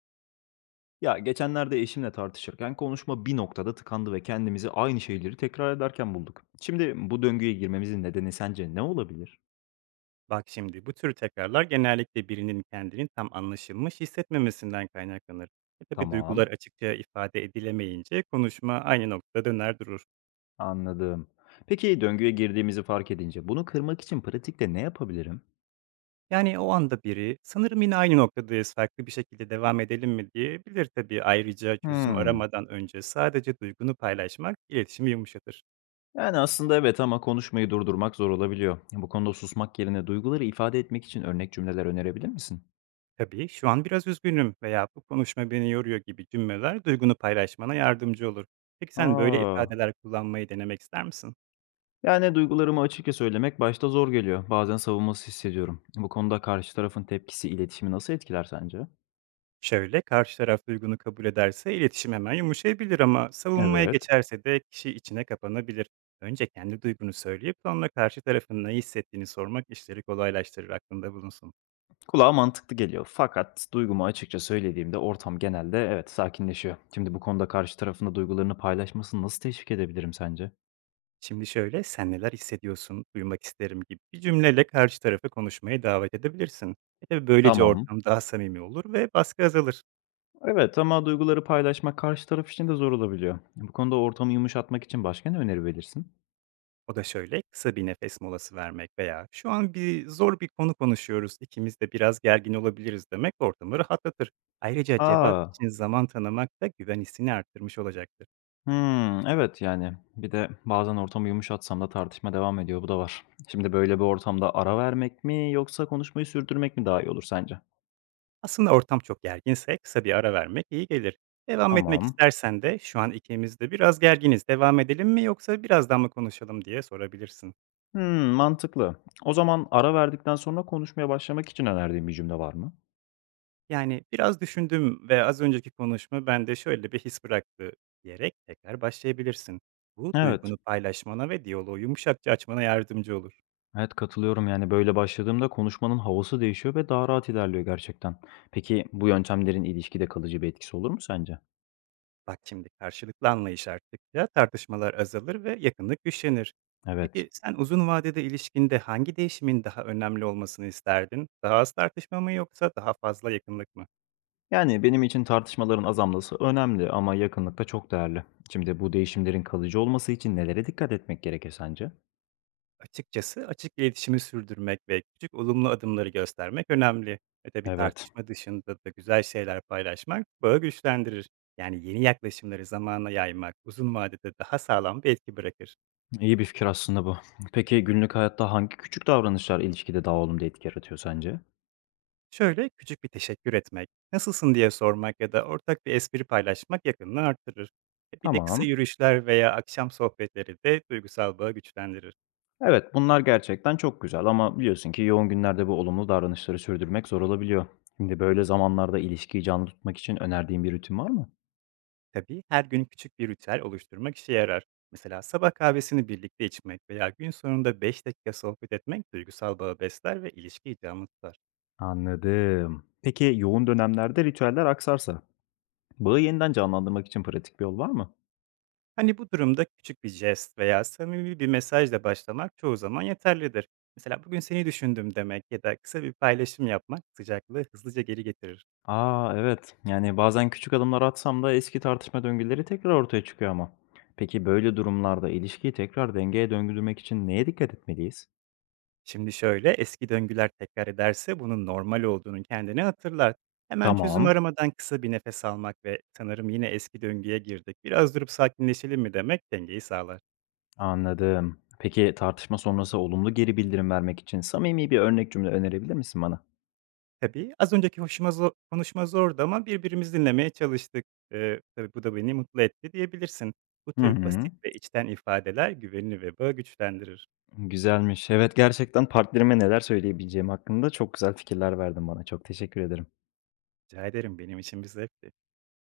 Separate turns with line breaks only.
Ya geçenlerde eşimle tartışırken konuşma bir noktada tıkandı ve kendimizi aynı şeyleri tekrar ederken bulduk. Şimdi bu döngüye girmemizin nedeni sence ne olabilir?
Bak şimdi bu tür tekrarlar genellikle birinin kendini tam anlaşılmış hissetmemesinden kaynaklanır. E tabi
Tamam,
duygular açıkça ifade edilemeyince konuşma aynı noktada döner durur.
anladım. Peki döngüye girdiğimizi fark edince bunu kırmak için pratikte ne yapabilirim?
Yani o anda biri sanırım yine aynı noktadayız farklı bir şekilde devam edelim mi diyebilir tabii. Ayrıca çözüm
Hmm.
aramadan önce sadece duygunu paylaşmak iletişimi yumuşatır.
Yani aslında evet, ama konuşmayı durdurmak zor olabiliyor. Bu konuda susmak yerine duyguları ifade etmek için örnek cümleler önerebilir misin?
Tabii şu an biraz üzgünüm veya bu konuşma beni yoruyor gibi cümleler duygunu paylaşmana yardımcı olur. Peki sen böyle
Aa,
ifadeler kullanmayı denemek ister misin?
yani duygularımı açıkça söylemek başta zor geliyor. Bazen savunmasız hissediyorum. Bu konuda karşı tarafın tepkisi iletişimi nasıl etkiler sence?
Şöyle, karşı taraf duygunu kabul ederse iletişim hemen yumuşayabilir ama savunmaya
Evet.
geçerse de kişi içine kapanabilir. Önce kendi duygunu söyleyip sonra karşı tarafın ne hissettiğini sormak işleri kolaylaştırır aklında bulunsun.
Kulağa mantıklı geliyor. Fakat duygumu açıkça söylediğimde ortam, genelde, evet, sakinleşiyor. Şimdi bu konuda karşı tarafında duygularını paylaşmasını nasıl teşvik edebilirim sence?
Şimdi şöyle, sen neler hissediyorsun, duymak isterim gibi bir cümleyle karşı tarafı konuşmaya davet edebilirsin. E tabii böylece
Tamam.
ortam daha samimi olur ve baskı azalır.
Evet, ama duyguları paylaşmak karşı taraf için de zor olabiliyor. Bu konuda ortamı yumuşatmak için başka ne öneri verirsin?
O da şöyle, kısa bir nefes molası vermek veya "Şu an bir zor bir konu konuşuyoruz, ikimiz de biraz gergin olabiliriz." demek ortamı rahatlatır. Ayrıca cevap
Aa,
için zaman tanımak da güven hissini arttırmış olacaktır.
hımm, evet, yani, bir de bazen ortamı yumuşatsam da tartışma devam ediyor, bu da var. Şimdi böyle bir ortamda ara vermek mi yoksa konuşmayı sürdürmek mi daha iyi olur sence?
Aslında ortam çok gerginse kısa bir ara vermek iyi gelir. Devam etmek
Tamam.
istersen de "Şu an ikimiz de biraz gerginiz, devam edelim mi yoksa birazdan mı konuşalım?" diye sorabilirsin.
Hımm, mantıklı. O zaman ara verdikten sonra konuşmaya başlamak için önerdiğin bir cümle var mı?
Yani, "Biraz düşündüm ve az önceki konuşma bende şöyle bir his bıraktı." diyerek tekrar başlayabilirsin. Bu,
Evet.
duygunu paylaşmana ve diyaloğu yumuşakça açmana yardımcı olur.
Evet, katılıyorum, yani, böyle başladığımda konuşmanın havası değişiyor ve daha rahat ilerliyor gerçekten. Peki bu yöntemlerin ilişkide kalıcı bir etkisi olur mu sence?
Bak şimdi, karşılıklı anlayış arttıkça tartışmalar azalır ve yakınlık güçlenir.
Evet.
Peki, sen uzun vadede ilişkinde hangi değişimin daha önemli olmasını isterdin? Daha az tartışma mı yoksa daha fazla yakınlık mı?
Yani, benim için tartışmaların azalması önemli ama yakınlık da çok değerli. Şimdi bu değişimlerin kalıcı olması için nelere dikkat etmek gerekir sence?
Açıkçası açık iletişimi sürdürmek ve küçük olumlu adımları göstermek önemli. Ve tabii
Evet,
tartışma dışında da güzel şeyler paylaşmak bağı güçlendirir. Yani yeni yaklaşımları zamana yaymak uzun vadede daha sağlam bir etki bırakır.
iyi bir fikir aslında bu. Peki günlük hayatta hangi küçük davranışlar ilişkide daha olumlu etki yaratıyor sence?
Şöyle küçük bir teşekkür etmek, nasılsın diye sormak ya da ortak bir espri paylaşmak yakınlığı arttırır. E bir de kısa
Tamam.
yürüyüşler veya akşam sohbetleri de duygusal bağı güçlendirir.
Evet, bunlar gerçekten çok güzel ama biliyorsun ki yoğun günlerde bu olumlu davranışları sürdürmek zor olabiliyor. Şimdi böyle zamanlarda ilişkiyi canlı tutmak için önerdiğin bir rutin var mı?
Tabii her gün küçük bir ritüel oluşturmak işe yarar. Mesela sabah kahvesini birlikte içmek veya gün sonunda 5 dakika sohbet etmek duygusal bağı besler ve ilişkiyi canlı tutar.
Anladım. Peki yoğun dönemlerde ritüeller aksarsa, bağı yeniden canlandırmak için pratik bir yol var mı?
Hani bu durumda küçük bir jest veya samimi bir mesajla başlamak çoğu zaman yeterlidir. Mesela bugün seni düşündüm demek ya da kısa bir paylaşım yapmak sıcaklığı hızlıca geri getirir.
A! Evet. Yani, bazen küçük adımlar atsam da eski tartışma döngüleri tekrar ortaya çıkıyor ama. Peki, böyle durumlarda ilişkiyi tekrar dengeye döndürmek için neye dikkat etmeliyiz?
Şimdi şöyle, eski döngüler tekrar ederse bunun normal olduğunu kendine hatırlar. Hemen çözüm
Tamam,
aramadan kısa bir nefes almak ve sanırım yine eski döngüye girdik. Biraz durup sakinleşelim mi demek dengeyi sağlar.
anladım. Peki, tartışma sonrası olumlu geri bildirim vermek için samimi bir örnek cümle önerebilir misin bana?
Tabii az önceki konuşma zordu ama birbirimizi dinlemeye çalıştık. Tabii bu da beni mutlu etti diyebilirsin. Bu
Hı
tür basit
hı.
ve içten ifadeler güvenini ve bağı güçlendirir.
Güzelmiş. Evet, gerçekten partnerime neler söyleyebileceğim hakkında çok güzel fikirler verdin bana. Çok teşekkür ederim.
Rica ederim benim için bir zevkti.